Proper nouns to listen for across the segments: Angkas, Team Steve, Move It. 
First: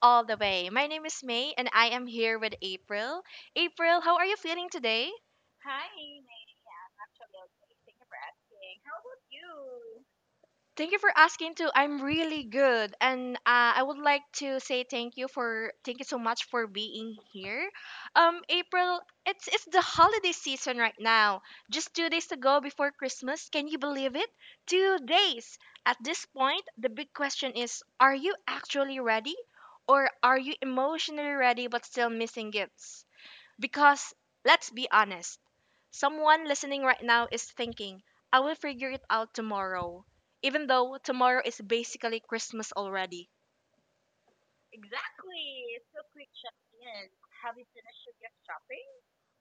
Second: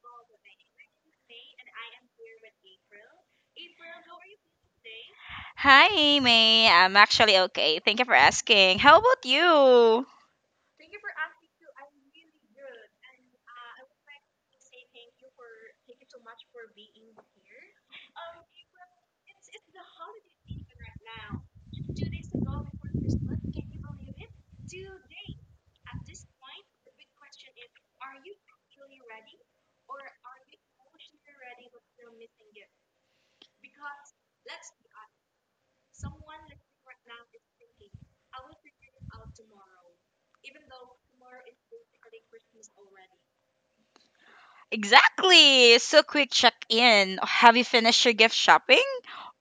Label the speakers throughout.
Speaker 1: all the way. My name is May and I am here with April. April, how are you feeling today?
Speaker 2: Hi, May. I'm actually okay. Thank you for asking. How about you?
Speaker 1: Thank you for asking too. I'm really good, and I would like to say thank you so much for being here. April, it's the holiday season right now. Just 2 days to go before Christmas. Can you believe it? 2 days. At this point, the big question is: are you actually ready, or are you emotionally ready but still missing gifts? Because let's be honest, someone listening right now is thinking, I will figure it out tomorrow, even though tomorrow is basically Christmas already.
Speaker 2: Exactly. So, quick check in. Have you finished your gift shopping?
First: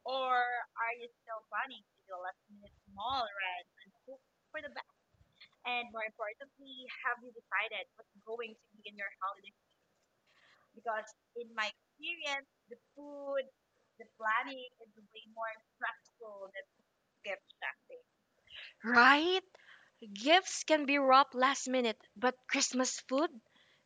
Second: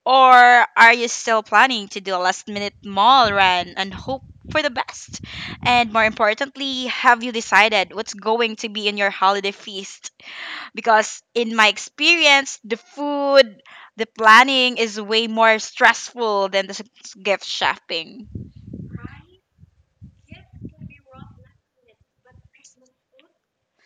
Speaker 2: Or are you still planning to do a last minute mall run and hope for the best? And more importantly, have you decided what's going to be in your holiday feast? Because, in my experience, the food, the planning is way more stressful than the gift shopping.
Speaker 1: Right? Gifts can be wrapped last minute, but Christmas food?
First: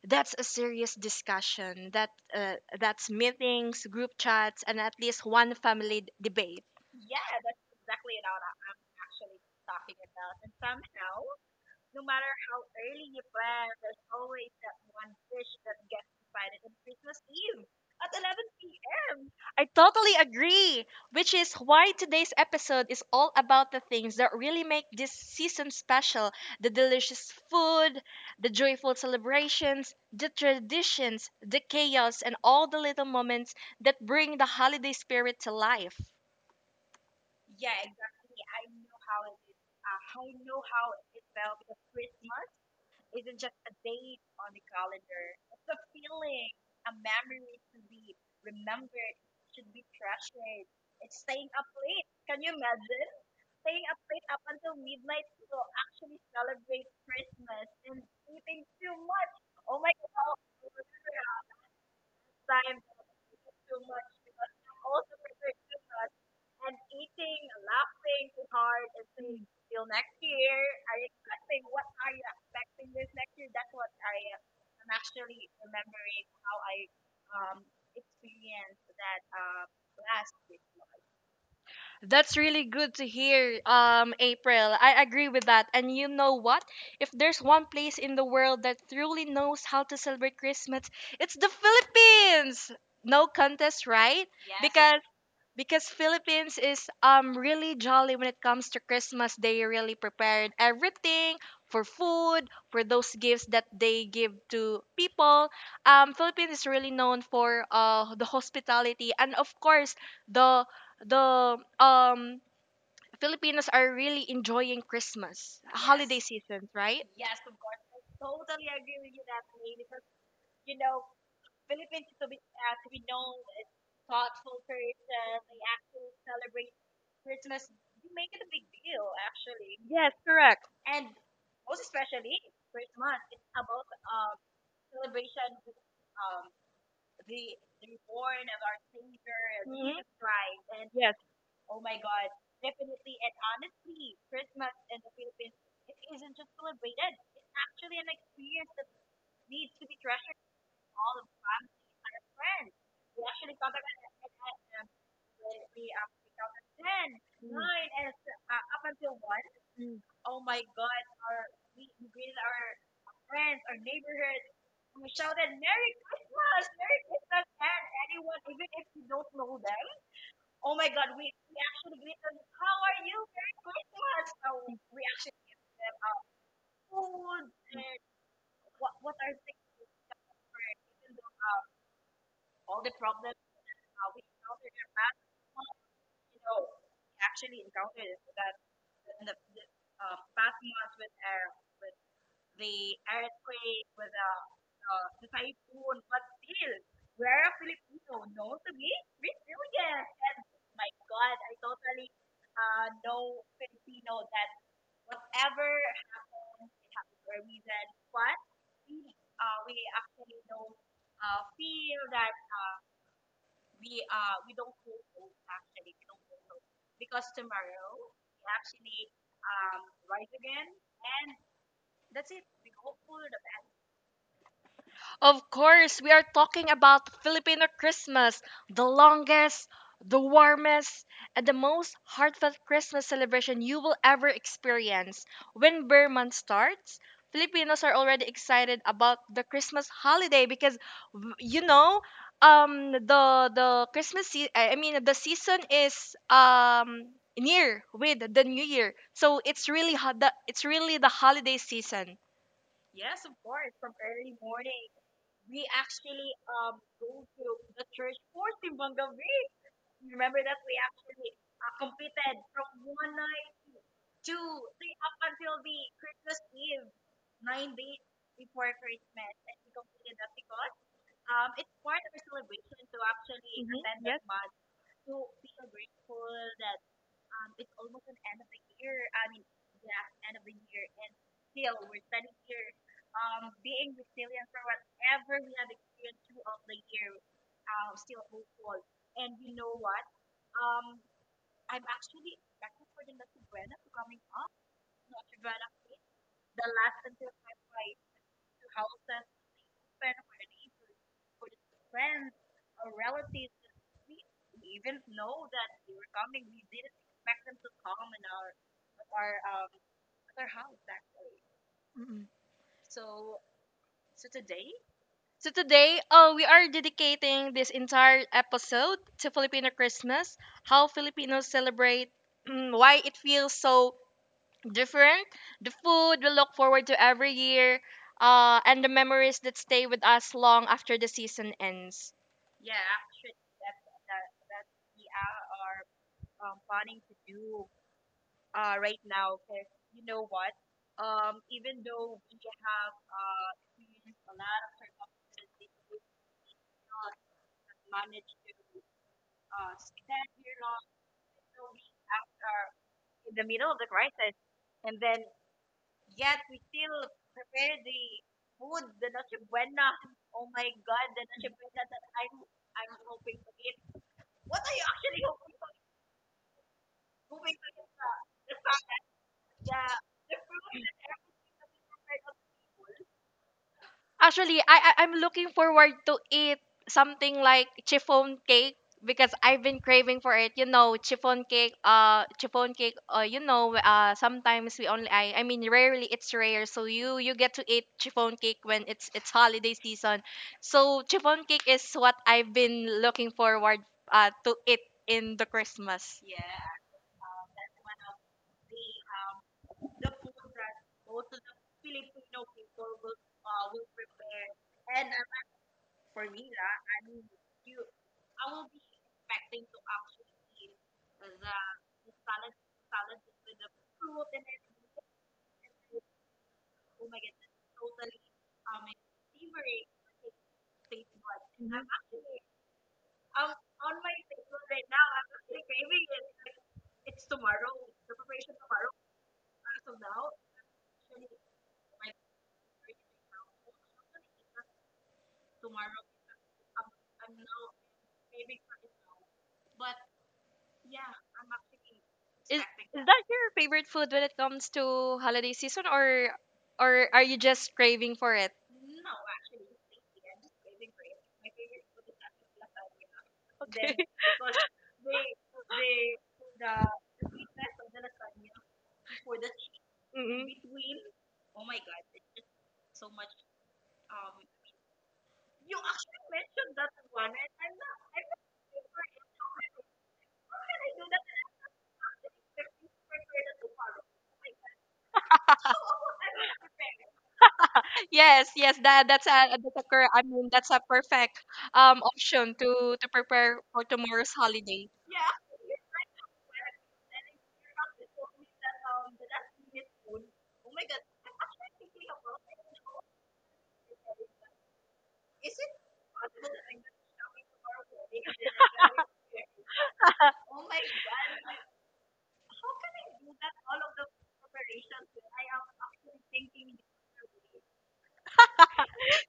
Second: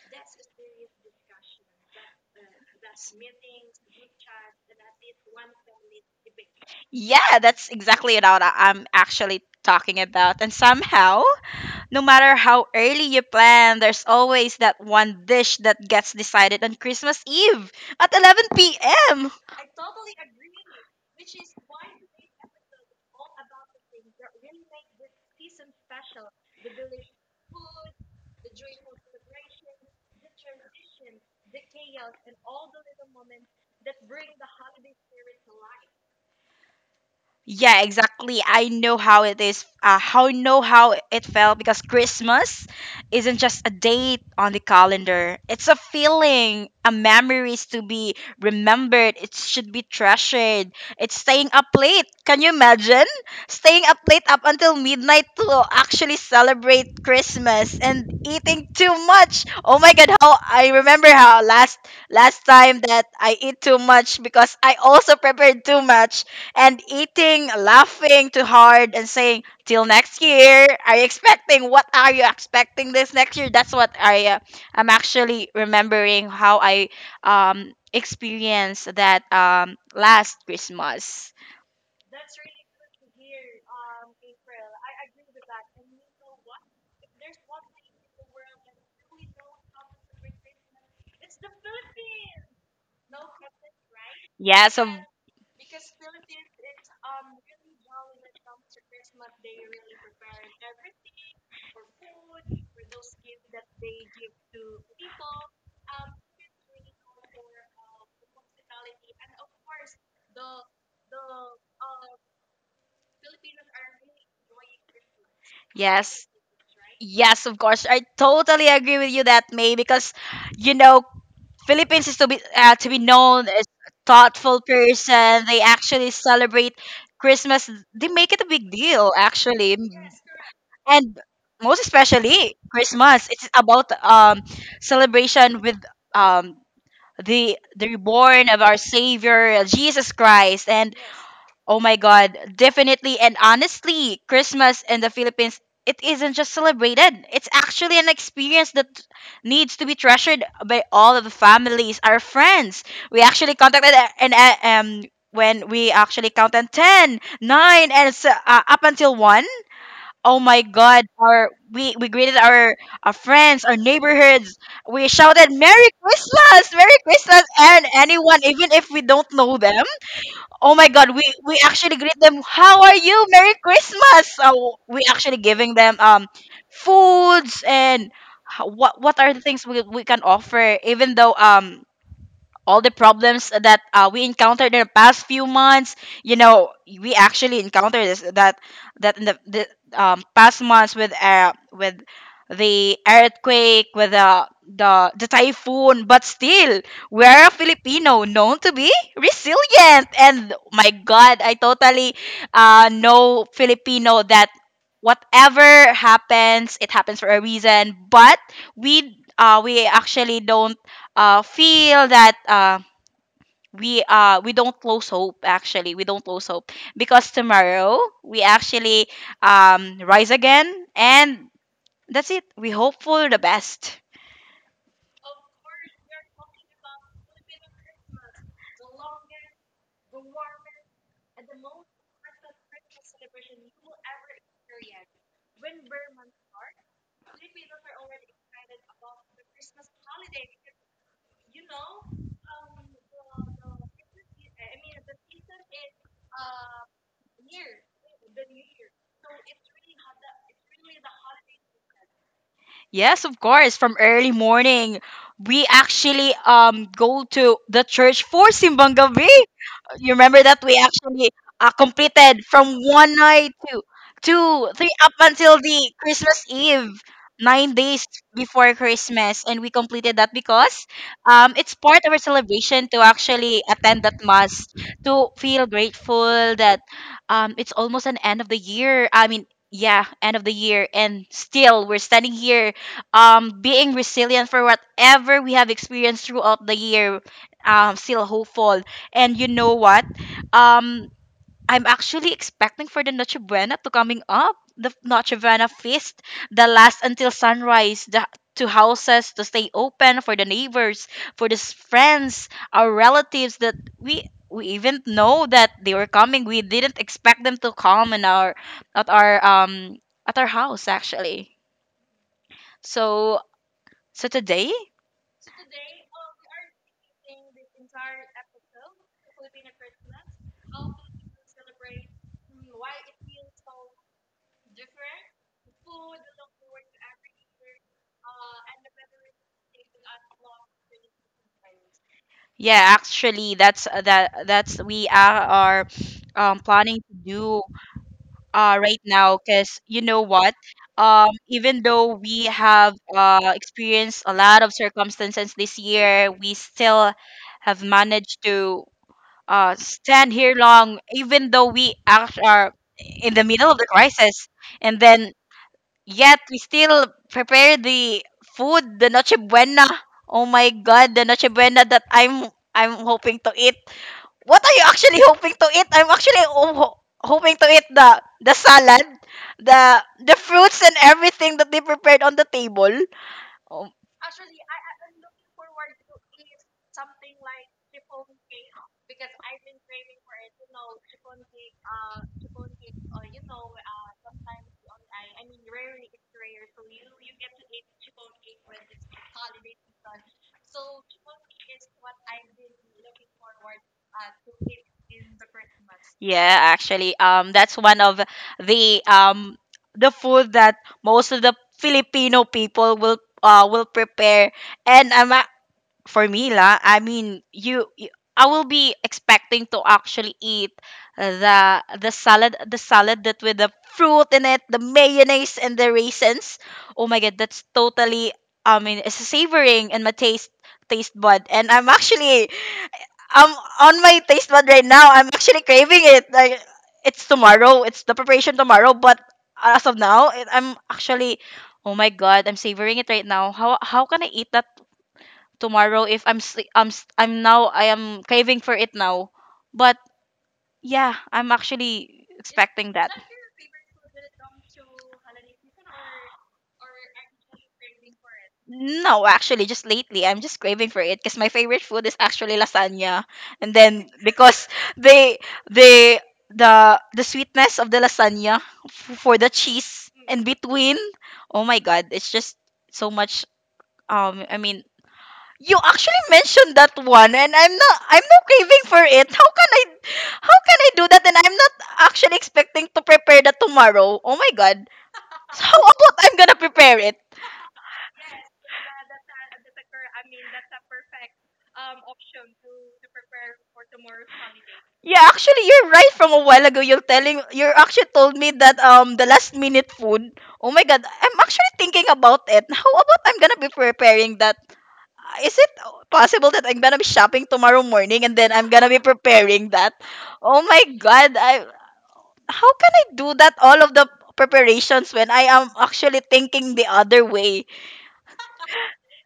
Speaker 1: That's a serious discussion. That's meetings, group chats, and at least one family debate.
Speaker 2: Yeah, that's exactly it out I'm actually talking about. And somehow, no matter how early you plan, there's always that one dish that gets decided on Christmas Eve at 11 p.m.
Speaker 1: I totally agree, which is why today's episode is all about the things that really make this season special: the delicious food, the joyful celebrations, the traditions, the chaos, and all the little moments that bring the holiday spirit to life.
Speaker 2: Yeah, exactly. I know how it is. How know how it felt because Christmas isn't just a date on the calendar. It's a feeling, a memories to be remembered. It should be treasured. It's staying up late. Can you imagine staying up late up until midnight to actually celebrate Christmas and eating too much? Oh my God! How I remember how last time that I eat too much because I also prepared too much and eating, laughing too hard, and saying, "Till next year." Are you expecting? What are you expecting this next year? That's what I'm actually remembering how I experienced that last Christmas.
Speaker 1: That's really good to hear, April. I agree with that. And you know what? If there's one place in the world that truly knows how to celebrate Christmas, it's the Philippines! No contest, right? Yes.
Speaker 2: Yes, of
Speaker 1: Because Philippines is really jolly when it comes to Christmas. They really prepared everything for food, for those gifts that they give to people. Philippines is really known for the hospitality, and of course the the Filipinos are really enjoying Christmas holiday, Yes,
Speaker 2: yes.
Speaker 1: season, right?
Speaker 2: Yes, of course. I totally agree with you that May because you know Philippines is to be known as a thoughtful person. They actually celebrate Christmas. They make it a big deal actually.
Speaker 1: Yes, correct.
Speaker 2: And most especially Christmas. It's about celebration with um the reborn of our Savior
Speaker 1: Mhm.
Speaker 2: Jesus Christ. And
Speaker 1: Yes.
Speaker 2: oh my God, definitely and honestly, Christmas in the Philippines. It isn't just celebrated. It's actually an experience that needs to be treasured by all of the families, our friends. We actually contacted and when we actually counted 10,
Speaker 1: Mm.
Speaker 2: nine, and
Speaker 1: Nine.
Speaker 2: up until 1. Oh my God! Our we greeted our friends, our neighborhoods. We shouted "Merry Christmas, Merry Christmas!" and anyone, even if we don't know them. Oh my God! We actually greet them. How are you? Merry Christmas! So we actually giving them foods and what are the things we can offer? Even though all the problems that we encountered in the past few months, you know we actually encountered this that that in the past months with the earthquake, with the typhoon, but still we're a filipino known to be resilient, and my god I totally know filipino that whatever happens it happens for a reason, but we actually don't feel that we don't lose hope, actually we don't lose hope because tomorrow we actually rise again, and that's it, we hope for the best.
Speaker 1: Of course, we are talking about Filipino Christmas, the longest, the warmest, and the most heartfelt Christmas celebration you will ever experience. When Bear Month starts, Filipinos are already excited about the Christmas holiday because you know, the I mean the season is near with the new year. So it's really the holiday season.
Speaker 2: Yes, of course, from early morning we actually go to the church for simbang gabi. You remember that we actually completed from one night to two, three up until the Christmas Eve, 9 days before Christmas, and we completed that because it's part of our celebration to actually
Speaker 1: Mm-hmm.
Speaker 2: attend
Speaker 1: Yes.
Speaker 2: that mass to feel grateful that it's almost an end of the year. I mean. Yeah, end of the year, and still we're standing here, being resilient for whatever we have experienced throughout the year, still hopeful. And you know what? Um, I'm actually expecting for the Noche Buena to coming up. The Noche Buena feast, the last until sunrise, the two houses to stay open for the neighbors, for the friends, our relatives that we even know that they were coming. We didn't expect them to come in our at our at our house actually.
Speaker 1: Mm-mm.
Speaker 2: So so today,
Speaker 1: So today, we are dedicating this entire episode to Filipino Christmas, how Filipinos celebrate, why it feels so different, the food we look forward to every year, and the memories that stay with us long after the season ends.
Speaker 2: yeah, actually that's that's we are planning to do right now because you know what? Even though we have experienced a lot of circumstances this year, we still have managed to stand here long, even though we are in the middle of the crisis. And then, yet, we still prepare the food, the Noche Buena. Oh my God, the Noche Buena that I'm hoping to eat. What are you actually hoping to eat? I'm actually hoping to eat the salad, the fruits and everything that they prepared on the table. Oh,
Speaker 1: Actually, I'm looking forward to eat something like chiffon cake because I've been craving for it. You know, chiffon cake. Chiffon cake. Sometimes we only. I mean, rarely it's rare. So you get to eat chiffon cake when it's holiday season. So chiffon cake is what I've been looking forward to eat in the Christmas.
Speaker 2: yeah, actually, that's one of the um the food that most of the Filipino people will prepare, and for me la I mean you I will be expecting to actually eat the salad, the salad that with the fruit in it, the mayonnaise and the raisins. Oh my god, that's totally, I mean it's savoring in my taste bud, and I'm actually I'm on my taste bud right now. I'm actually craving it like it's tomorrow, it's the preparation tomorrow, but as of now I'm actually, oh my god, I'm savoring it right now. How can I eat that tomorrow if I'm sli- I'm s- I'm now I am craving for it now. But yeah, I'm actually
Speaker 1: Is
Speaker 2: expecting
Speaker 1: is
Speaker 2: that.
Speaker 1: that your favorite food when it comes to holiday season, or are you just craving for it?
Speaker 2: No, actually, just lately, I'm just craving for it because my favorite food is actually lasagna. And
Speaker 1: Okay.
Speaker 2: then because they they the sweetness of the lasagna for the cheese
Speaker 1: Mm-mm.
Speaker 2: in between, oh my god, it's just so much. I mean, you actually mentioned that one, and I'm not. I'm not craving for it. How can I? How can I do that? And I'm not actually expecting to prepare that tomorrow. Oh my god. So how about I'm gonna prepare it?
Speaker 1: Yes, yes, that that's a cur- I mean that's a perfect option to prepare for tomorrow's holiday.
Speaker 2: Yeah, actually, you're right. From a while ago, you're telling. You actually told me that the last minute food. Oh my god, I'm actually thinking about it. How about I'm gonna be preparing that? Is it possible that I'm gonna be shopping tomorrow morning and then I'm gonna be preparing that? Oh my god, I, how can I do that all of the preparations when I am actually thinking the other way?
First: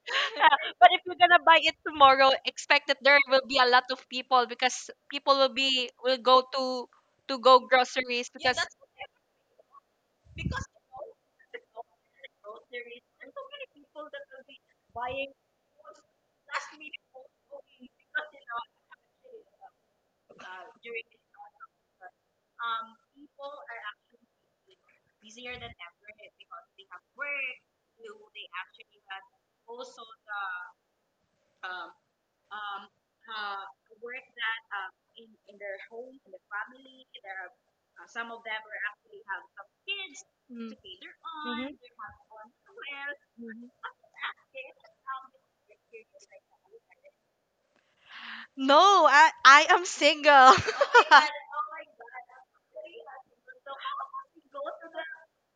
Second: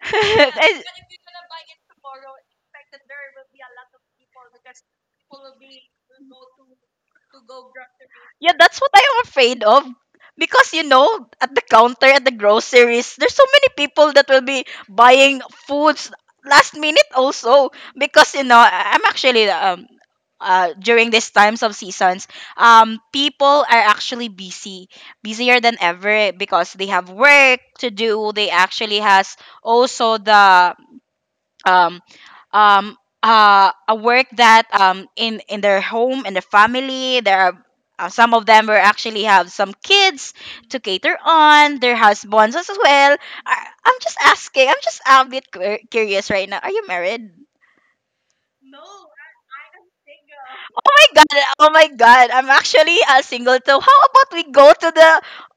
Speaker 2: I-
Speaker 1: But if you're gonna buy it tomorrow, expect that there will be a lot of people because people will go to go groceries
Speaker 2: yeah,
Speaker 1: because
Speaker 2: that's what I am afraid of. Because you know, at the counter at the groceries, there's so many people that will be buying foods last minute also. Because you know, I'm actually during these times of seasons, people are actually busy, busier than ever because they have work to do. They actually has also the um, um, a work that in their home and their family, there are some of them were actually have some kids
Speaker 1: mm,
Speaker 2: to cater
Speaker 1: mhm,
Speaker 2: on their husbands as well.
Speaker 1: mhm.
Speaker 2: I'm just asking, I'm just a bit curious right now, are you married?
Speaker 1: No, I am single.
Speaker 2: Oh my god, oh my god, I'm actually single too. How about we go to the,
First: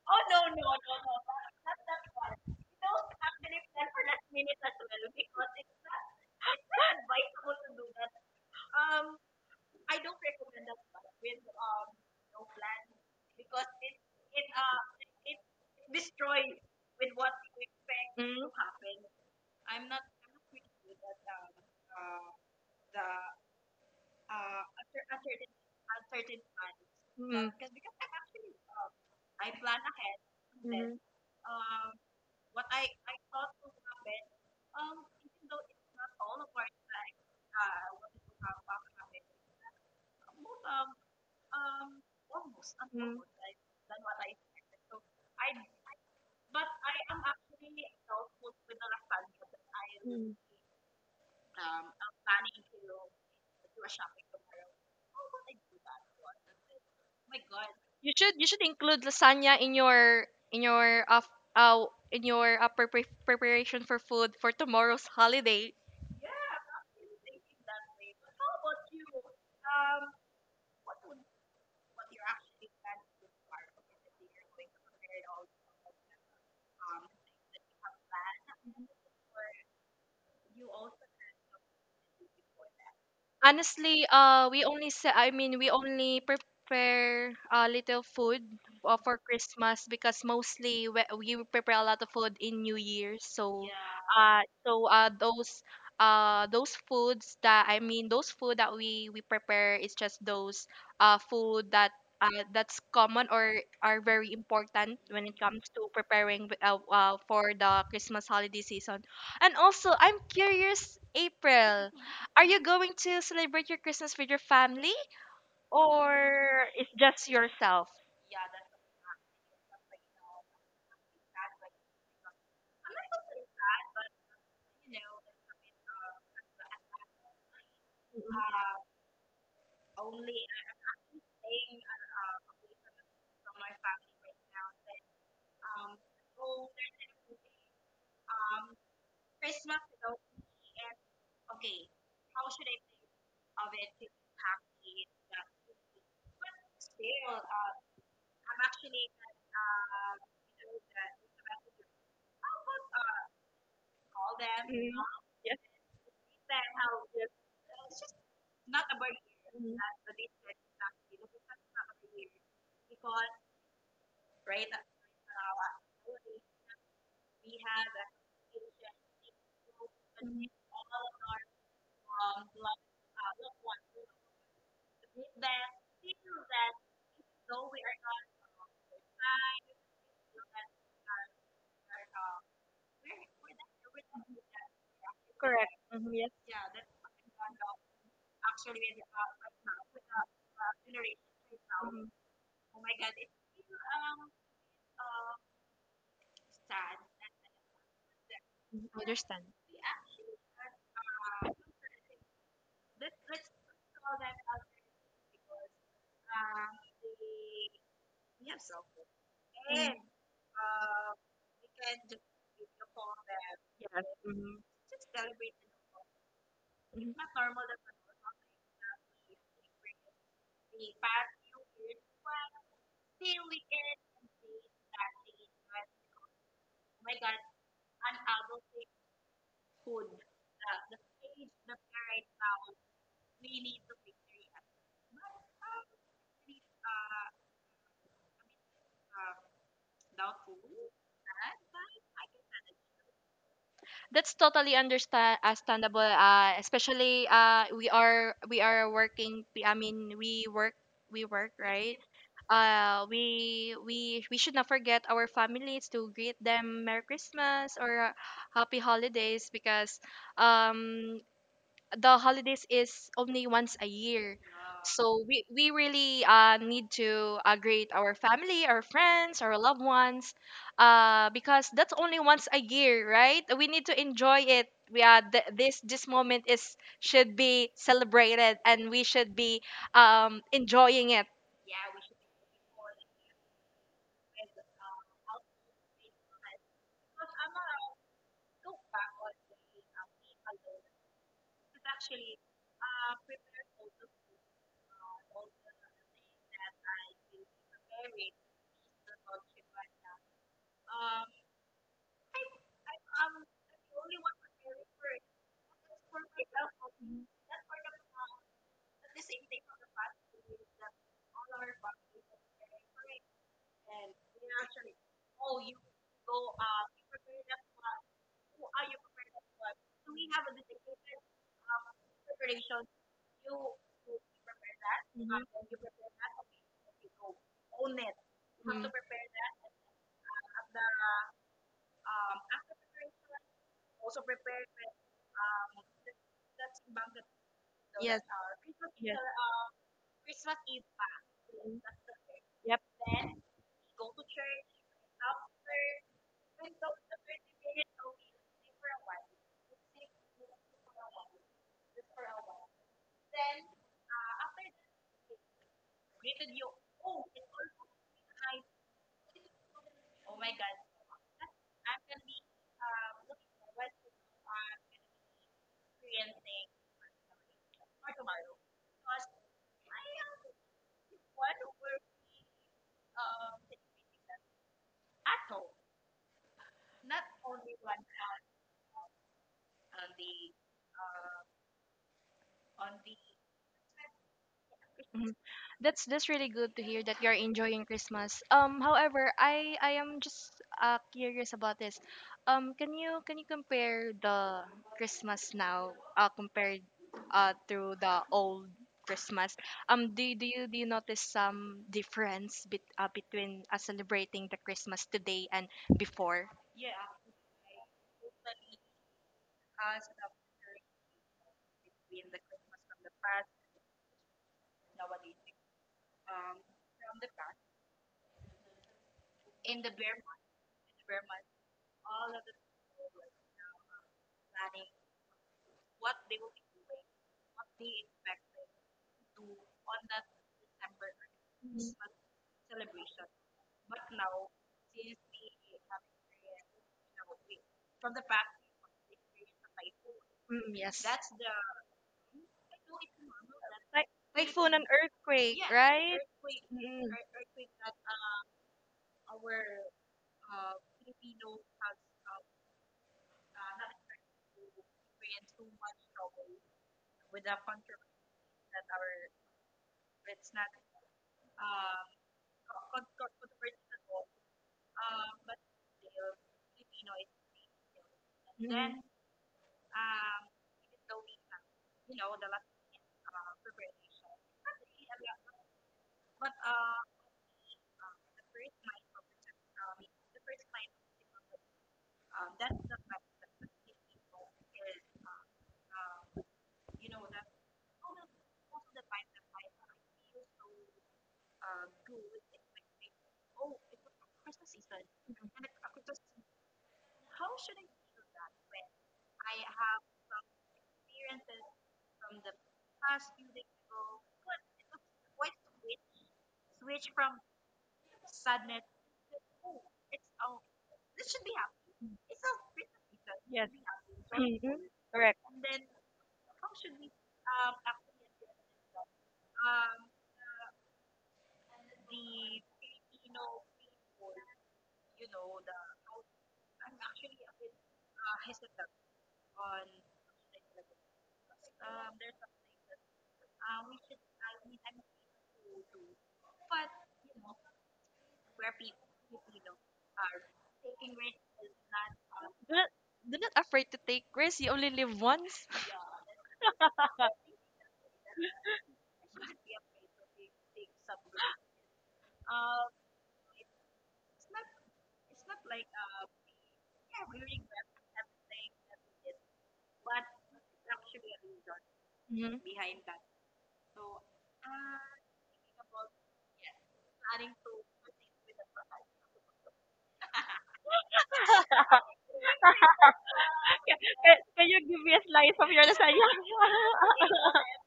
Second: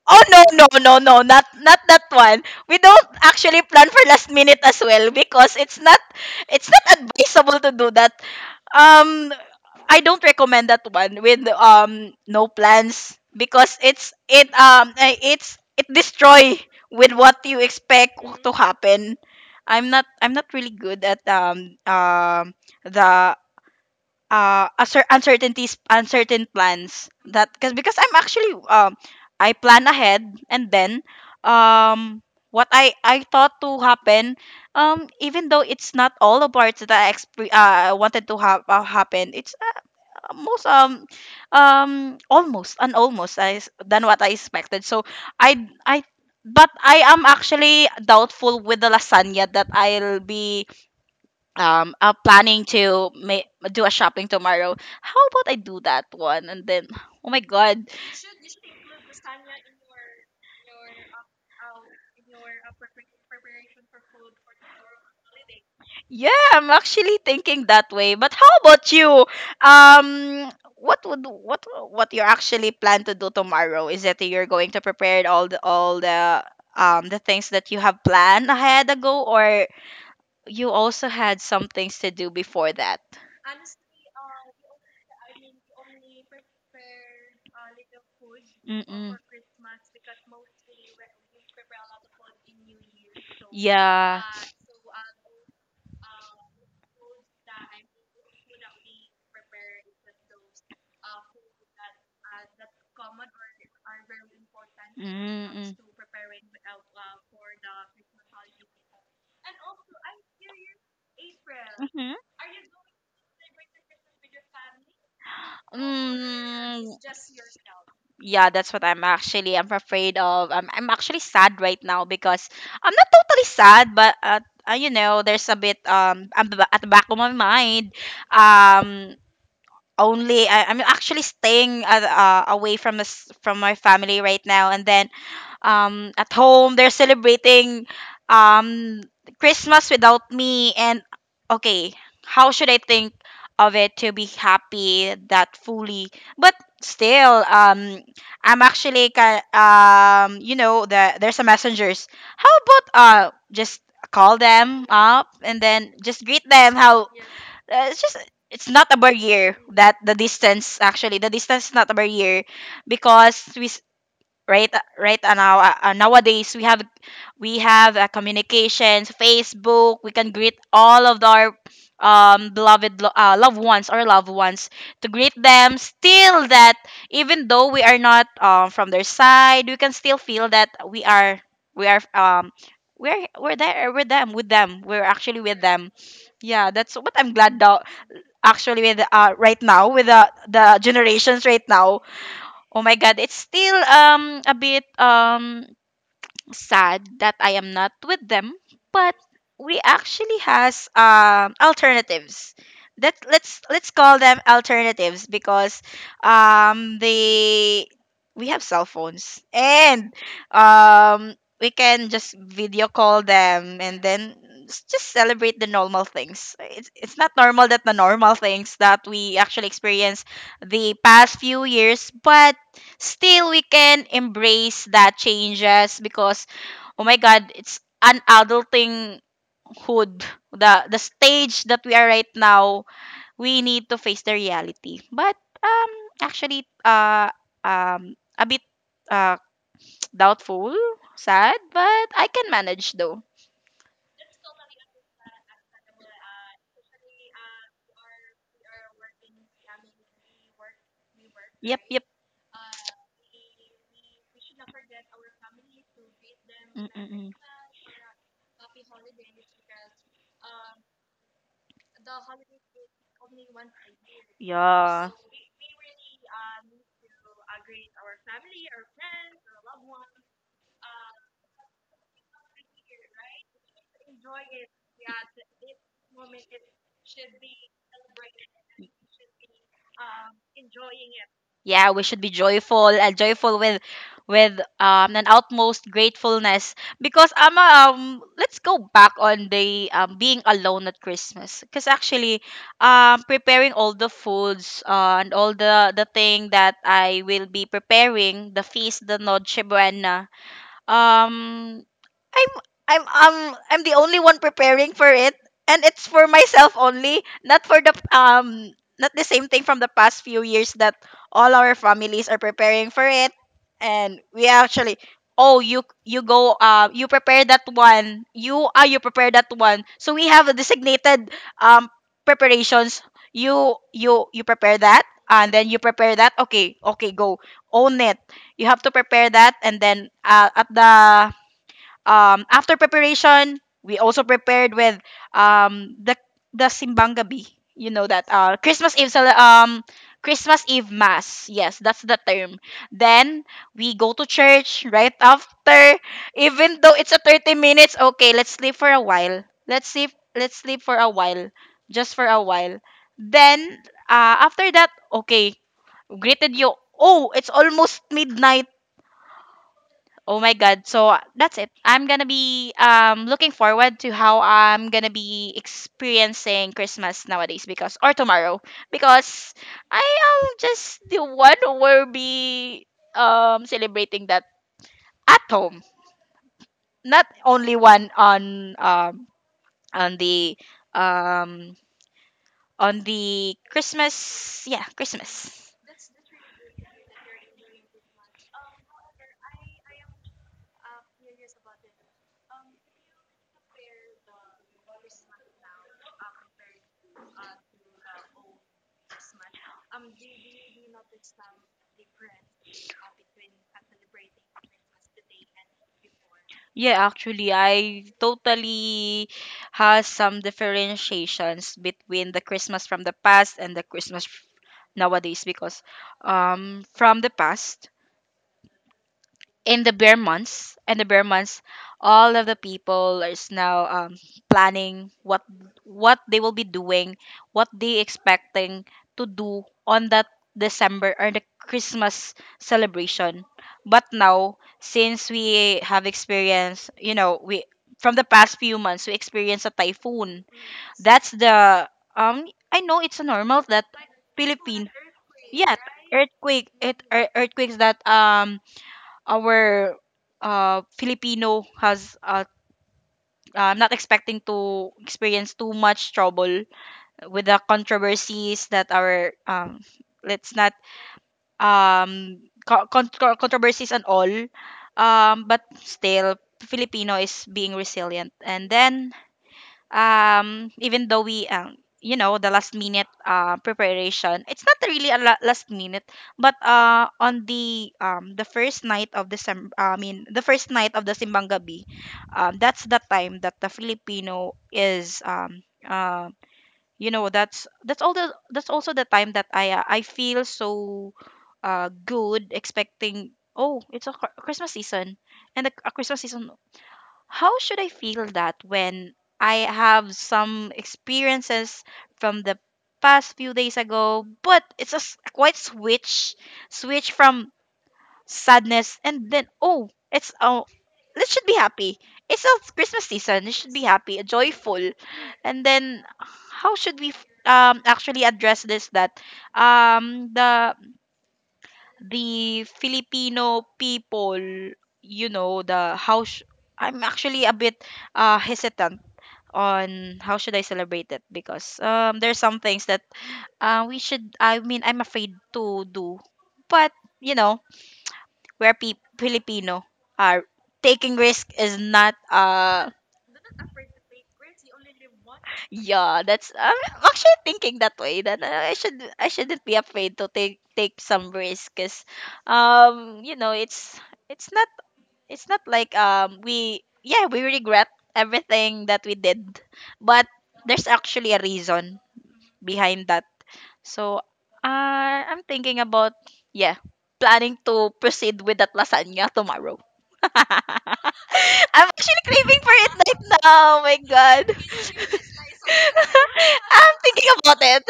Speaker 2: oh no no no no, not that one. We don't actually plan for last minute as well because it's not, it's not advisable to do that. um I don't recommend that one with no plans because it's it destroy with what you expect to happen. I'm not really good at the uncertainties, uncertain plans,
Speaker 1: Mm,
Speaker 2: that because I'm actually I plan ahead and
Speaker 1: mm,
Speaker 2: then um what I thought to happen, even though it's not all the parts that wanted to have happen, it's most almost and
Speaker 1: mm,
Speaker 2: almost as than what I expected, so I I but I am actually doubtful with the lasagna that I'll
Speaker 1: mm,
Speaker 2: be planning to do a shopping tomorrow. How about I do that one and then oh my god.
Speaker 1: You should include lasagna in your in your uh, f- uh in your preparation for food for tomorrow's holiday.
Speaker 2: Yeah, I'm actually thinking that way, but how about you? What would what you actually plan to do tomorrow? Is that you're going to prepare all the the things that you have planned ahead ago, or you also had some things to do before that?
Speaker 1: Honestly, I mean, we only prepare a little food
Speaker 2: Mm-mm.
Speaker 1: for Christmas because mostly we will prepare a lot of food in New Year's. So,
Speaker 2: Yeah.
Speaker 1: uh, those foods that I mean those food that we prepare is just those food that that's common or are very important when it comes
Speaker 2: Mm-mm.
Speaker 1: to preparing for the Christmas holiday season. And also, I'm curious, April.
Speaker 2: Mm-hmm.
Speaker 1: Are you going to celebrate your Christmas with your family, or it's
Speaker 2: Mm,
Speaker 1: just yourself?
Speaker 2: yeah, that's what I'm afraid of. I'm actually sad right now because I'm not totally sad, but you know, there's a bit, at the back of my mind. Um I'm actually staying away from my family right now, and then at home they're celebrating um Christmas without me, and okay, how should I think of it to be happy that fully, but still I'm actually there's a messengers. How about just call them
Speaker 1: Mm,
Speaker 2: up
Speaker 1: yes,
Speaker 2: and then just greet them? How uh, it's just it's not a barrier that the distance, actually the distance is not a barrier, because we, nowadays we have communications, Facebook. We can greet all of our beloved loved ones or loved ones, to greet them, still, that even though we are not from their side, we can still feel that we are, we are um we're there with them, we're actually with
Speaker 1: correct.
Speaker 2: them.
Speaker 1: Mm-hmm, yes.
Speaker 2: Yeah, that's what I'm glad, though, actually with right now with the generations right now.
Speaker 1: Mm-hmm.
Speaker 2: Oh my God, it's still a bit sad that I am not with them, but
Speaker 1: Understand.
Speaker 2: we actually has alternatives. That let's call them alternatives, because they we have cell phones
Speaker 1: Mm,
Speaker 2: and um, we can just video call them and
Speaker 1: yes.
Speaker 2: then
Speaker 1: Mm-hmm.
Speaker 2: just celebrate the normal things. It's not normal that the normal things that we actually experience the past few years, but still we can embrace that changes, because, oh my God, it's an adulting hood, the stage that we are right now. We need to face the reality, but um actually, a bit uh doubtful, sad, but I can manage, though.
Speaker 1: That's totally understandable, especially we are working. I mean we work.
Speaker 2: Yep,
Speaker 1: Right?
Speaker 2: yep.
Speaker 1: We should not forget our families. To greet them merry
Speaker 2: Mm-mm-mm.
Speaker 1: christmas or happy holidays, because um the holidays is only once a year.
Speaker 2: Yeah.
Speaker 1: So we really need to greet our family, our friends, our loved ones, because that's only once a year, right? We need to enjoy it. We are th- This moment is should be celebrated, and we should be enjoying it.
Speaker 2: Yeah, we should be joyful and joyful with an utmost gratefulness, because let's go back on the being alone at Christmas, because actually preparing all the foods and all the thing that I will be preparing, the feast, the Noche Buena. um I'm I'm I'm the only one preparing for it, and it's for myself only, not for the not the same thing from the past few years that all our families are preparing for it. And we actually, oh, you go, you prepare that one, you prepare that one, so we have a designated um preparations. You prepare that, and
Speaker 1: Mhm.
Speaker 2: then you prepare that, okay, okay, go, own it. You have
Speaker 1: Mm.
Speaker 2: to prepare that, and then at the after preparation, we also prepared with um, the the simbang gabi. You know that Christmas Eve Christmas Eve mass. Yes, that's the term.
Speaker 1: Yes.
Speaker 2: Then we go to church right after. Even though it's a 30 minutes, okay, let's sleep for a while. Let's sleep for a while. Just for a while. Then after that, okay, greeted you. Oh, it's almost midnight. Oh my God. So that's it. I'm gonna be looking forward to how I'm gonna be experiencing Christmas nowadays, because, or tomorrow, because I am just the one who will be celebrating that at home. Not only one on on the um on the Christmas, yeah,
Speaker 1: Mhm.
Speaker 2: Christmas.
Speaker 1: That's really good to hear that you're enjoying Christmas. However, I am just curious about this. Can you compare the Christmas now compared to the old Christmas? Do you notice some difference between celebrating the Christmas today and before?
Speaker 2: Yeah, actually, I totally has some differentiations between the Christmas from the past and the Christmas nowadays, because from the past, in the bare months and the bare months, all of the people is now planning what they will be doing, what they expecting to do on that December or the Christmas celebration. But now, since we have experienced, we from the past few months we experienced a typhoon.
Speaker 1: Mm, yes,
Speaker 2: That's the um I know it's a normal that
Speaker 1: like typhoon and
Speaker 2: Philippine.
Speaker 1: earthquake,
Speaker 2: Yeah,
Speaker 1: right?
Speaker 2: earthquake,
Speaker 1: Mm,
Speaker 2: earthquakes, that our Filipino has I'm not expecting to experience too much trouble with the controversies that our let's not controversies and all, but still Filipino is being resilient, and
Speaker 1: mm,
Speaker 2: then even though we, the last minute preparation, it's not really a last minute. But on the first night of december I mean the first night of the simbang gabi, that's the time that the Filipino is that's also the time that I feel so good, expecting, oh, it's a Christmas season, and the a Christmas season. How should I feel that when I have some experiences from the past few days ago, but it's a quite switch, from sadness, and then, oh, this should be happy.
Speaker 1: mm.
Speaker 2: It's a Christmas season. It
Speaker 1: Yes.
Speaker 2: should be happy,
Speaker 1: Mhm.
Speaker 2: joyful,
Speaker 1: Correct.
Speaker 2: and then how should we actually address this, that um the the Filipino people, you know, I'm actually a bit hesitant on how should I celebrate it, because there's some things that we should. I mean, I'm afraid to do, but, you know, we're Filipino. Are taking risk is not
Speaker 1: Do not, do not afraid to take risks. You only live once.
Speaker 2: yeah, that's I'm actually thinking that way, that I shouldn't be afraid to take some risk, 'cuz um you know it's it's not it's not like we, yeah, we regret everything that we did, but there's actually a reason
Speaker 1: Mhm.
Speaker 2: behind that. So I'm thinking about, yeah, planning to proceed with that lasagna tomorrow. I'm actually craving for it right now. Oh my God. I'm thinking about it.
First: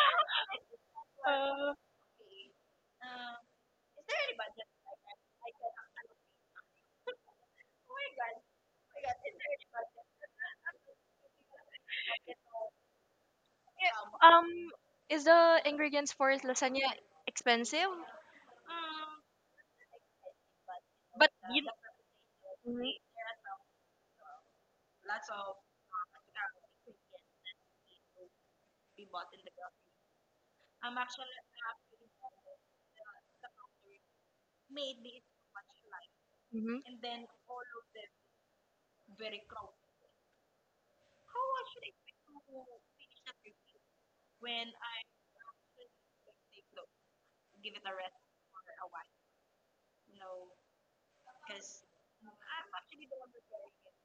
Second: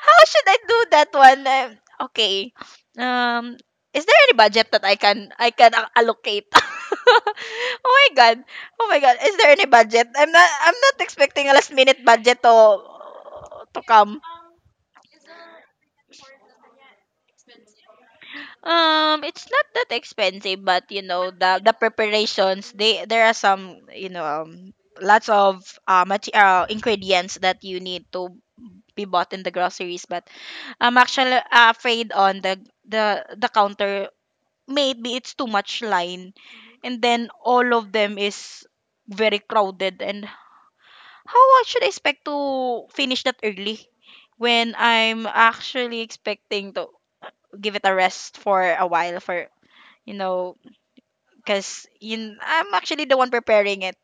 Speaker 2: How should I do that one? Okay. Um, is there any budget that allocate? Oh my God. Oh my God. Is there any budget? I'm not expecting a last minute budget to come.
Speaker 1: Um, is the ingredients for lasagna expensive? Mm,
Speaker 2: It's not that expensive, but you know
Speaker 1: but you,
Speaker 2: the preparations.
Speaker 1: mhm,
Speaker 2: They there are some, you know, lots of ingredients that you need to be bought in the groceries. But I'm actually afraid on the counter. Maybe it's too much line,
Speaker 1: mhm.
Speaker 2: and then all of them is very crowded, and how I should expect to finish that early when I'm actually expecting to give it a rest for a while, for, you know, because I'm actually the one preparing it.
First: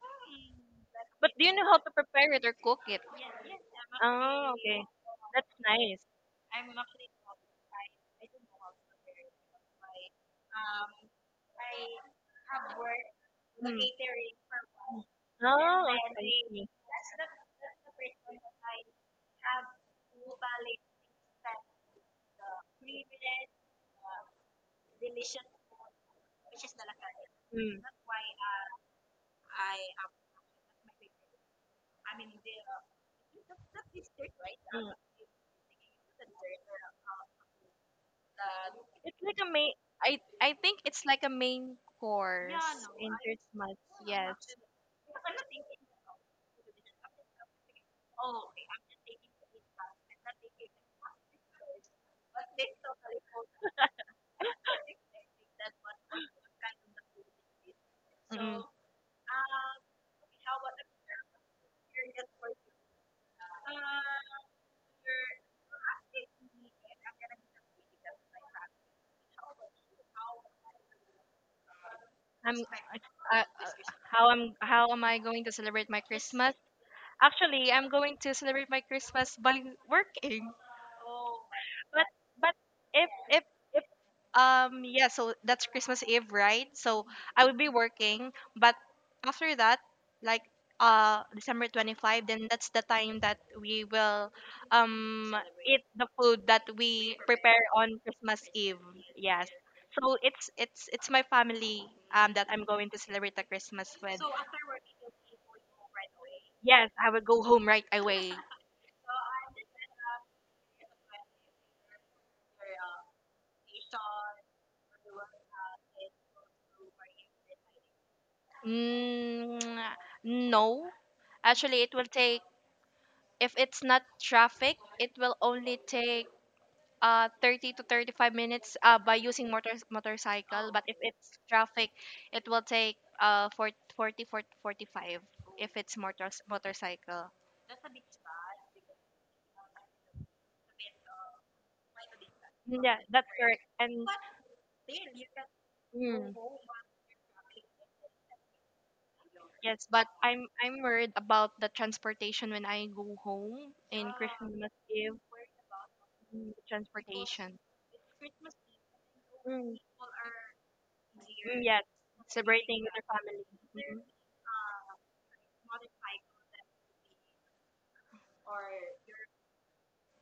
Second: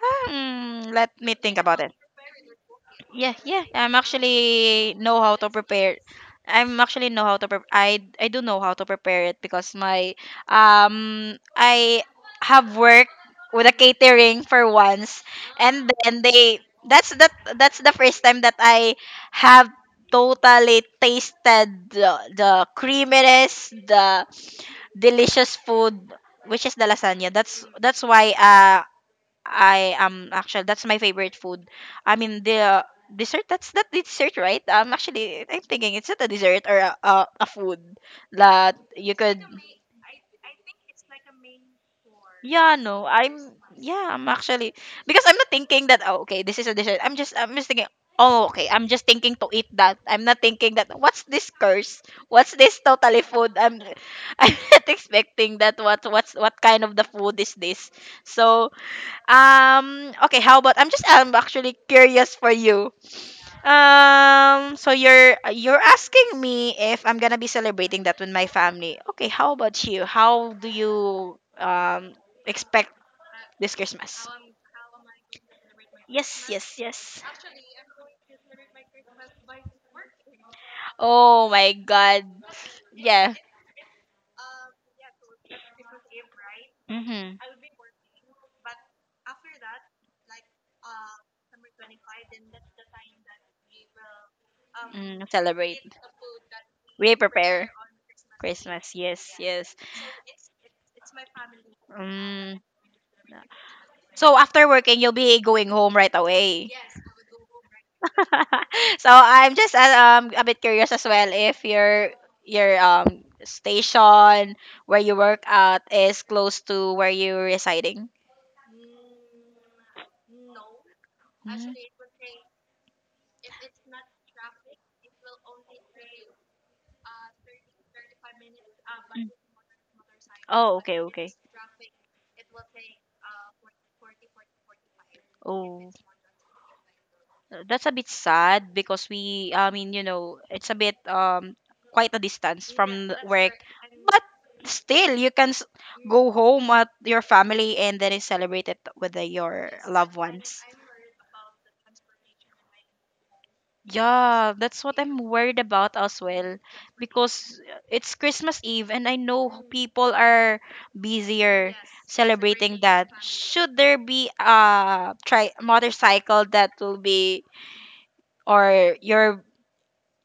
Speaker 2: Hmm, let
Speaker 1: But
Speaker 2: me
Speaker 1: do you
Speaker 2: think
Speaker 1: know how
Speaker 2: about
Speaker 1: to
Speaker 2: it.
Speaker 1: prepare it or cook it?
Speaker 2: Yeah, yeah. I'm
Speaker 1: Oh, okay.
Speaker 2: actually know how to prepare.
Speaker 1: Nice.
Speaker 2: I'm actually know how to prepare. I do know how to prepare it, because my I have worked with a
Speaker 1: Mm.
Speaker 2: catering for once,
Speaker 1: Oh,
Speaker 2: and
Speaker 1: okay. I
Speaker 2: then they,
Speaker 1: see.
Speaker 2: that's that's the first time that I have totally tasted the creaminess, the delicious food, which is the lasagna. That's why, I am actually, that's my favorite food. I mean the dessert, that's that dessert, right?
Speaker 1: Mm.
Speaker 2: I'm thinking it's not a dessert, or a food that you
Speaker 1: It's like
Speaker 2: could,
Speaker 1: a main. I think it's like a main, yeah,
Speaker 2: yeah,
Speaker 1: course
Speaker 2: no,
Speaker 1: in Christmas.
Speaker 2: I'm
Speaker 1: Yes.
Speaker 2: actually, because I'm not thinking that, oh, okay, this is a dessert. I'm just thinking, oh, okay, I'm just thinking to eat that. I'm not thinking that, what's this curse? What's this totally food? I'm I'm not expecting that, what's what kind of the food is this?
Speaker 1: Mm-mm.
Speaker 2: So, Okay. How about, I'm actually curious for you. So you're asking me if I'm gonna be celebrating that with my family. Okay. How about you? How do you
Speaker 1: I'm.
Speaker 2: expect
Speaker 1: I,
Speaker 2: this Christmas?
Speaker 1: how am I going to celebrate my
Speaker 2: Yes.
Speaker 1: Christmas?
Speaker 2: Yes. Yes.
Speaker 1: Actually, I'm going to celebrate my Christmas by working.
Speaker 2: Oh my
Speaker 1: But
Speaker 2: God.
Speaker 1: but if
Speaker 2: Yeah.
Speaker 1: if if yeah, so that's Christmas Eve, right? So
Speaker 2: Mm-hmm.
Speaker 1: I would be working, but after that, like December 25, then that's the time that we will
Speaker 2: Mm,
Speaker 1: um
Speaker 2: celebrate.
Speaker 1: eat the food that
Speaker 2: We
Speaker 1: we prepare
Speaker 2: prepare
Speaker 1: on Christmas Eve.
Speaker 2: Christmas. Yes.
Speaker 1: Yes.
Speaker 2: Yes.
Speaker 1: So it's my family that
Speaker 2: Mm.
Speaker 1: I'm going to celebrate the Christmas with.
Speaker 2: So after working, you'll be going home right away.
Speaker 1: Yes, I will go home right away.
Speaker 2: So I'm just a bit curious as well, if your station where you work at is close to where you're residing.
Speaker 1: Mm, no.
Speaker 2: Mm.
Speaker 1: Actually, it will take if it's not traffic, it will only take 30 to 35 minutes by
Speaker 2: Mm.
Speaker 1: using motorcycle,
Speaker 2: Oh,
Speaker 1: but if
Speaker 2: okay, okay.
Speaker 1: it's traffic, it will take for 40 for 45 if
Speaker 2: Oh.
Speaker 1: it's motorcycle.
Speaker 2: That's a bit sad because I mean, you know, it's a bit quite a distance
Speaker 1: Yeah,
Speaker 2: from the
Speaker 1: that's
Speaker 2: work,
Speaker 1: correct. And
Speaker 2: but still you can go
Speaker 1: mm,
Speaker 2: home at your family and then celebrate it with your
Speaker 1: yes, but
Speaker 2: loved
Speaker 1: I'm
Speaker 2: ones.
Speaker 1: I'm worried about the transportation when I go home in
Speaker 2: Yeah,
Speaker 1: Christmas
Speaker 2: that's what I'm
Speaker 1: Eve.
Speaker 2: worried about as
Speaker 1: Mm,
Speaker 2: well,
Speaker 1: transportation.
Speaker 2: because it's Christmas Eve and I know
Speaker 1: Mm,
Speaker 2: people are
Speaker 1: mm,
Speaker 2: busier
Speaker 1: yes,
Speaker 2: celebrating
Speaker 1: celebrating with the
Speaker 2: that.
Speaker 1: family.
Speaker 2: Should there be a tri motorcycle that will be, or your.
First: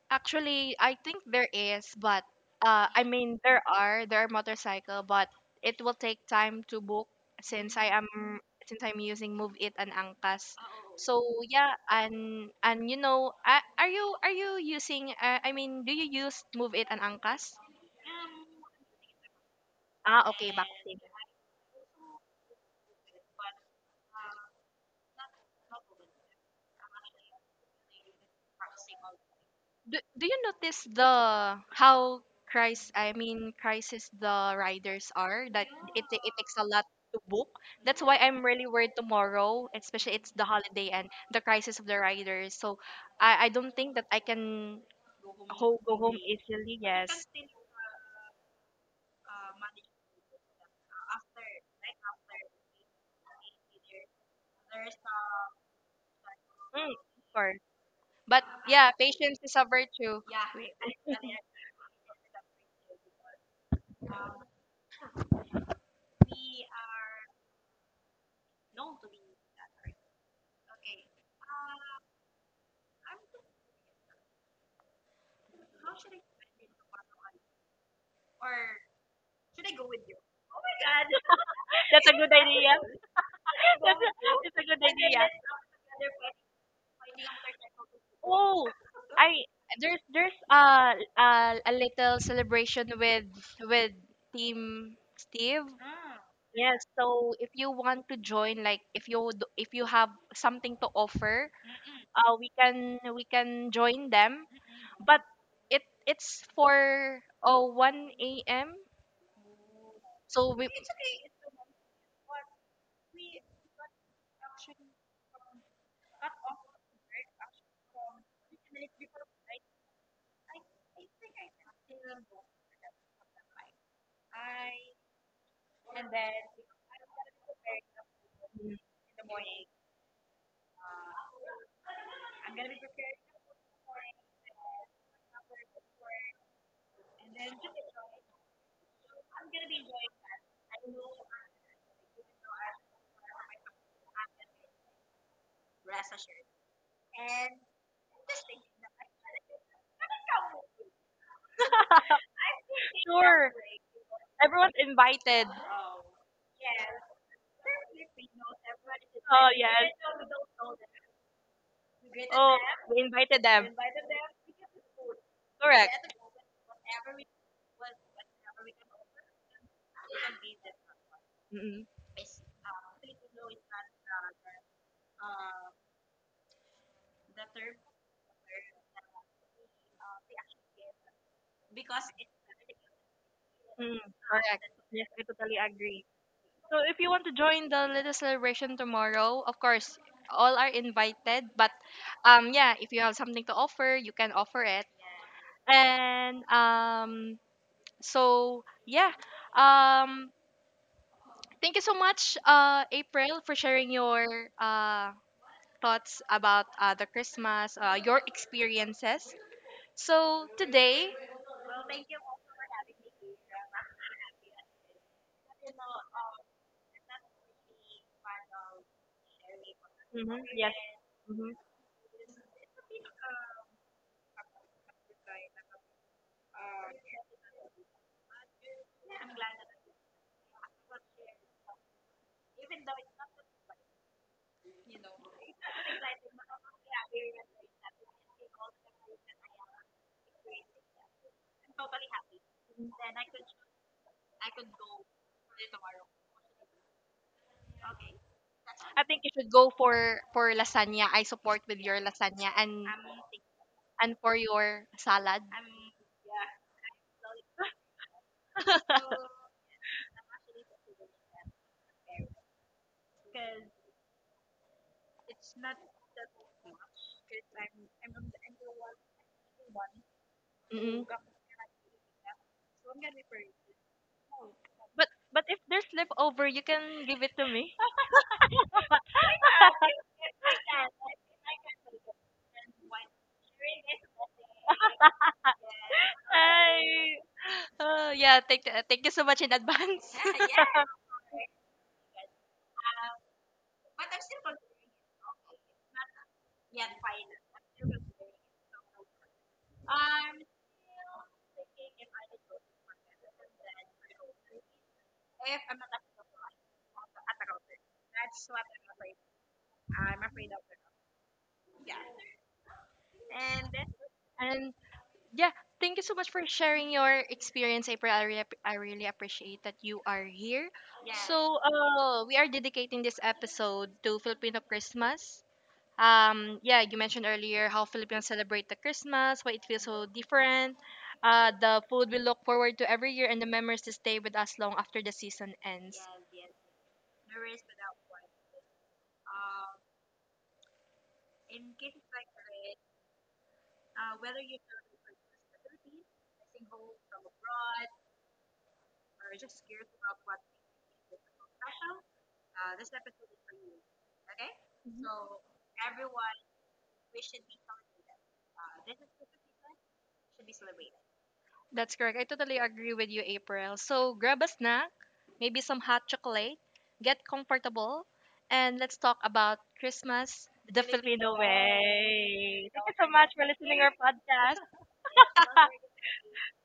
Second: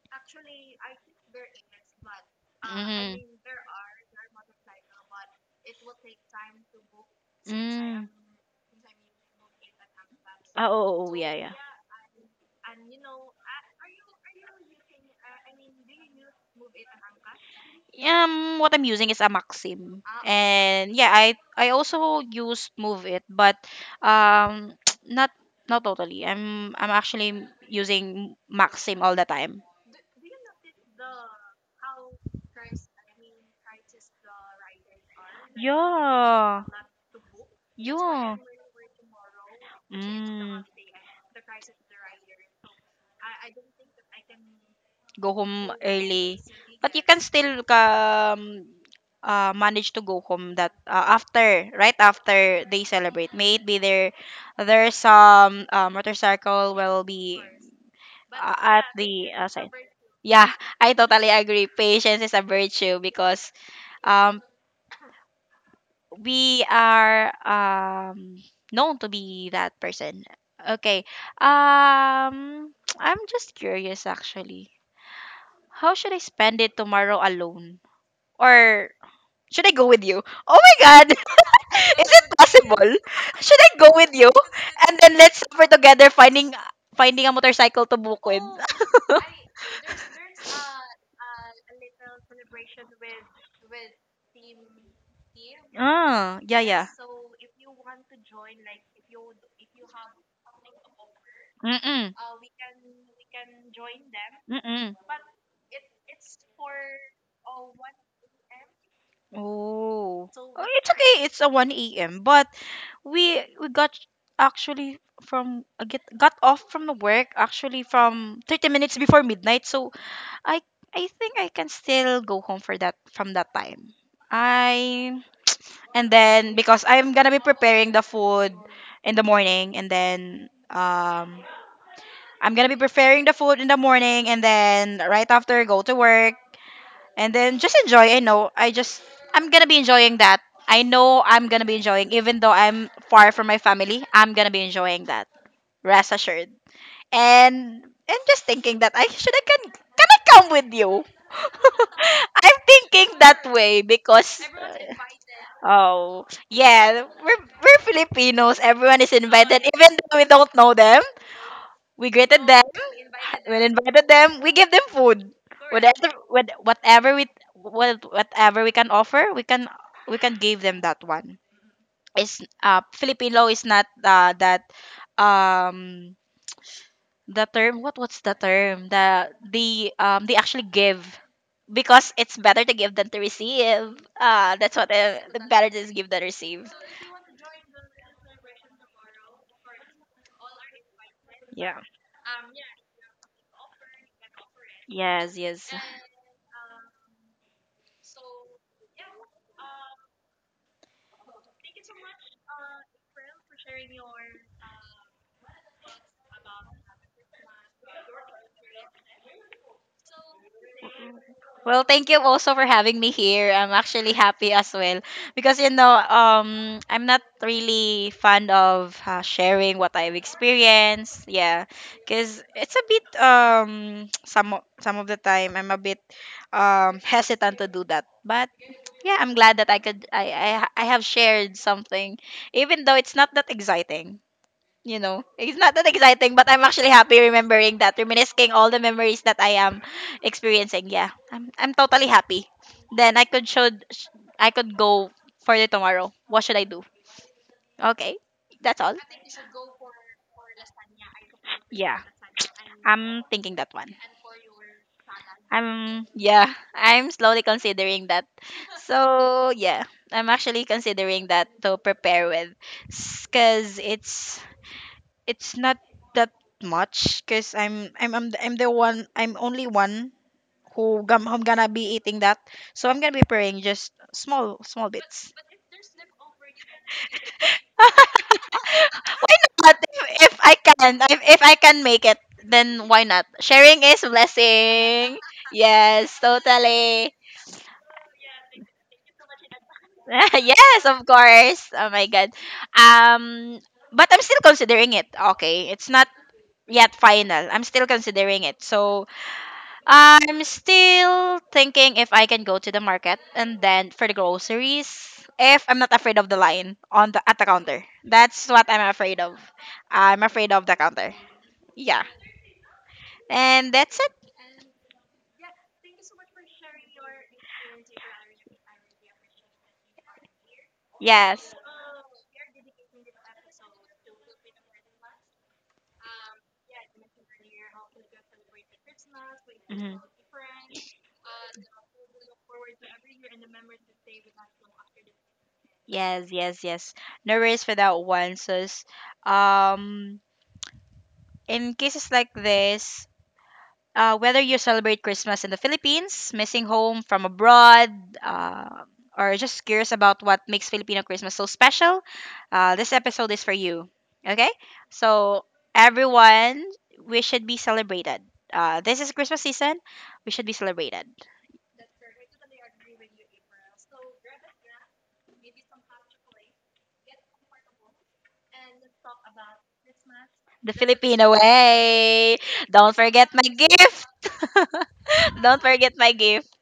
Speaker 1: Actually, I think there is, but I
Speaker 2: Mm-hmm.
Speaker 1: mean there are motorcycle, but it will take time to book since I
Speaker 2: Mm.
Speaker 1: am since I'm using Move It and Angkas.
Speaker 2: Ah, oh, oh,
Speaker 1: So
Speaker 2: yeah, yeah.
Speaker 1: yeah, and are you using? I mean, do you use Move It and Angkas?
Speaker 2: Yeah. What I'm using is a Maxim,
Speaker 1: Ah, okay, back.
Speaker 2: and yeah, I also use Move It, but um, not not totally. I'm actually using Maxim all the time.
Speaker 1: Do you notice the how Christ I mean crisis the riders are that it takes a
Speaker 2: Yeah,
Speaker 1: lot to book. That's why
Speaker 2: yeah.
Speaker 1: I'm really worried tomorrow, especially it's the
Speaker 2: Mm.
Speaker 1: holiday and the crisis of the riders. So I don't think that I can
Speaker 2: Go home
Speaker 1: go home
Speaker 2: early.
Speaker 1: easily.
Speaker 2: But you can
Speaker 1: Yes,
Speaker 2: still manage to go home, that after, right after they celebrate. May it be there, there's some motorcycle
Speaker 1: mm,
Speaker 2: will
Speaker 1: of
Speaker 2: be
Speaker 1: course. But
Speaker 2: uh, at
Speaker 1: yeah,
Speaker 2: the
Speaker 1: patience is a
Speaker 2: side.
Speaker 1: virtue.
Speaker 2: Yeah, I totally agree. Patience is a virtue, because um, we are known to be that person. Okay. Um, I'm just curious, actually. How should I spend it tomorrow alone? Or should I go with you? Oh my God!
Speaker 1: That's
Speaker 2: Is
Speaker 1: a
Speaker 2: it
Speaker 1: good idea.
Speaker 2: possible? Should I go
Speaker 1: That's a,
Speaker 2: with you?
Speaker 1: that's a good
Speaker 2: And then
Speaker 1: idea.
Speaker 2: let's suffer together, finding a motorcycle to book with.
Speaker 1: Oh, I there's a little celebration with with Team Steve.
Speaker 2: Ah, yeah,
Speaker 1: Yes,
Speaker 2: yeah.
Speaker 1: so if you want to join, like if you have something to offer,
Speaker 2: Mm-mm,
Speaker 1: we can join them.
Speaker 2: mm-mm.
Speaker 1: But it it's for 1 a.m.
Speaker 2: Oh.
Speaker 1: So
Speaker 2: Oh,
Speaker 1: we
Speaker 2: it's okay. It's a 1 a.m. But we got actually from, get got off from the work actually from 30 minutes before midnight. So I I think I can still go home for that from that time. I and then because I'm gonna be preparing the food
Speaker 1: Mm.
Speaker 2: in the morning, and then I'm gonna be preparing the food in the morning and then right after go to work, and then just enjoy. I know, I'm gonna be enjoying that. I know I'm gonna be enjoying even though I'm far from my family. I'm gonna be enjoying that. Rest assured. And just thinking that I can I come with you? I'm thinking that
Speaker 1: Sure,
Speaker 2: way, because,
Speaker 1: everyone's invited.
Speaker 2: oh, yeah, we're Filipinos. Everyone is
Speaker 1: Oh
Speaker 2: invited,
Speaker 1: yes.
Speaker 2: even though we don't know them. We greeted
Speaker 1: Oh,
Speaker 2: them.
Speaker 1: we invited
Speaker 2: We
Speaker 1: them.
Speaker 2: invited them. We give them food. Whatever,
Speaker 1: Correct.
Speaker 2: whatever whatever we can offer, we can give them that one. It's Filipino is not that um the term, what's the term, the they actually give, because it's better to give than to receive.
Speaker 1: Mm, correct.
Speaker 2: That's what,
Speaker 1: Yes, I totally
Speaker 2: better to
Speaker 1: agree.
Speaker 2: give than receive.
Speaker 1: So if you want to join the little celebration tomorrow, of course, all are invited. But
Speaker 2: Yeah,
Speaker 1: yeah, if you have something to offer, you can offer it.
Speaker 2: yes, yes.
Speaker 1: And so yeah, um, thank you so much, April, for sharing your uh thoughts about the Christmas, your experiences. So today,
Speaker 2: Well, thank you also for having me here. I'm actually happy as well, because, you know, I'm not really fond of sharing what I've
Speaker 1: mhm, yes.
Speaker 2: experienced. Yeah, because it's a bit some of the time I'm a bit hesitant to do that. But yeah, I'm glad that I have shared something, even though it's not that exciting, you know, it's not that exciting, but I'm actually happy remembering that, reminiscing all the memories that I am experiencing. Yeah, I'm totally happy. Then I could go for the tomorrow. What should I do? Okay, that's all.
Speaker 1: I think you should go for lasagna. I support with your
Speaker 2: Yeah,
Speaker 1: lasagna
Speaker 2: I'm thinking that one.
Speaker 1: and for your salad.
Speaker 2: I'm yeah, I'm slowly considering that. So yeah, I'm actually considering that to prepare with, because it's not that much, because I'm only one who
Speaker 1: Mm-mm.
Speaker 2: gum I'm gonna be eating that. So I'm gonna be praying just small bits.
Speaker 1: But if there's leftover, you can give it to me.
Speaker 2: Why not? If I can, if I can make it, then why not? Sharing is blessing. Yes,
Speaker 1: Ay.
Speaker 2: totally.
Speaker 1: Yeah, thank you so much in advance.
Speaker 2: Yes, of course. Oh my God. Um, but I'm still considering it. Okay, it's not yet final. I'm still considering it. So I'm still thinking if I can go to the market, and then for the groceries, if I'm not afraid of the line on the at the counter. That's what I'm afraid of. I'm afraid of the counter. Yeah. And that's it.
Speaker 1: And yeah, thank you so much for sharing your experience, April. I really appreciate that you are here.
Speaker 2: Yes.
Speaker 1: So, we are dedicating this episode to Filipino Christmas. Yeah, you mentioned earlier how filipinos celebrate the christmas, why it feels
Speaker 2: Mhm.
Speaker 1: so different, the food we look forward to every year, and the memories to stay with us long after the season ends.
Speaker 2: Yes, yes, yes. No worries for that one. So, um, in cases like this, whether you celebrate Christmas in the Philippines, missing home from abroad, uh, or just curious about what makes Filipino Christmas so special, this episode is for you. Okay?
Speaker 1: Mhm.
Speaker 2: So, everyone, we should be celebrated. This is Christmas season. We should be celebrated.
Speaker 1: That's correct. I totally agree with you, April. So grab a snack, maybe some hot chocolate, get comfortable, and let's talk about christmas.
Speaker 2: The
Speaker 1: The
Speaker 2: Filipino
Speaker 1: filipino
Speaker 2: way.
Speaker 1: way. Thank you
Speaker 2: Don't
Speaker 1: so much
Speaker 2: forget
Speaker 1: for
Speaker 2: my
Speaker 1: listening our
Speaker 2: gift.
Speaker 1: podcast.
Speaker 2: Don't forget my gift.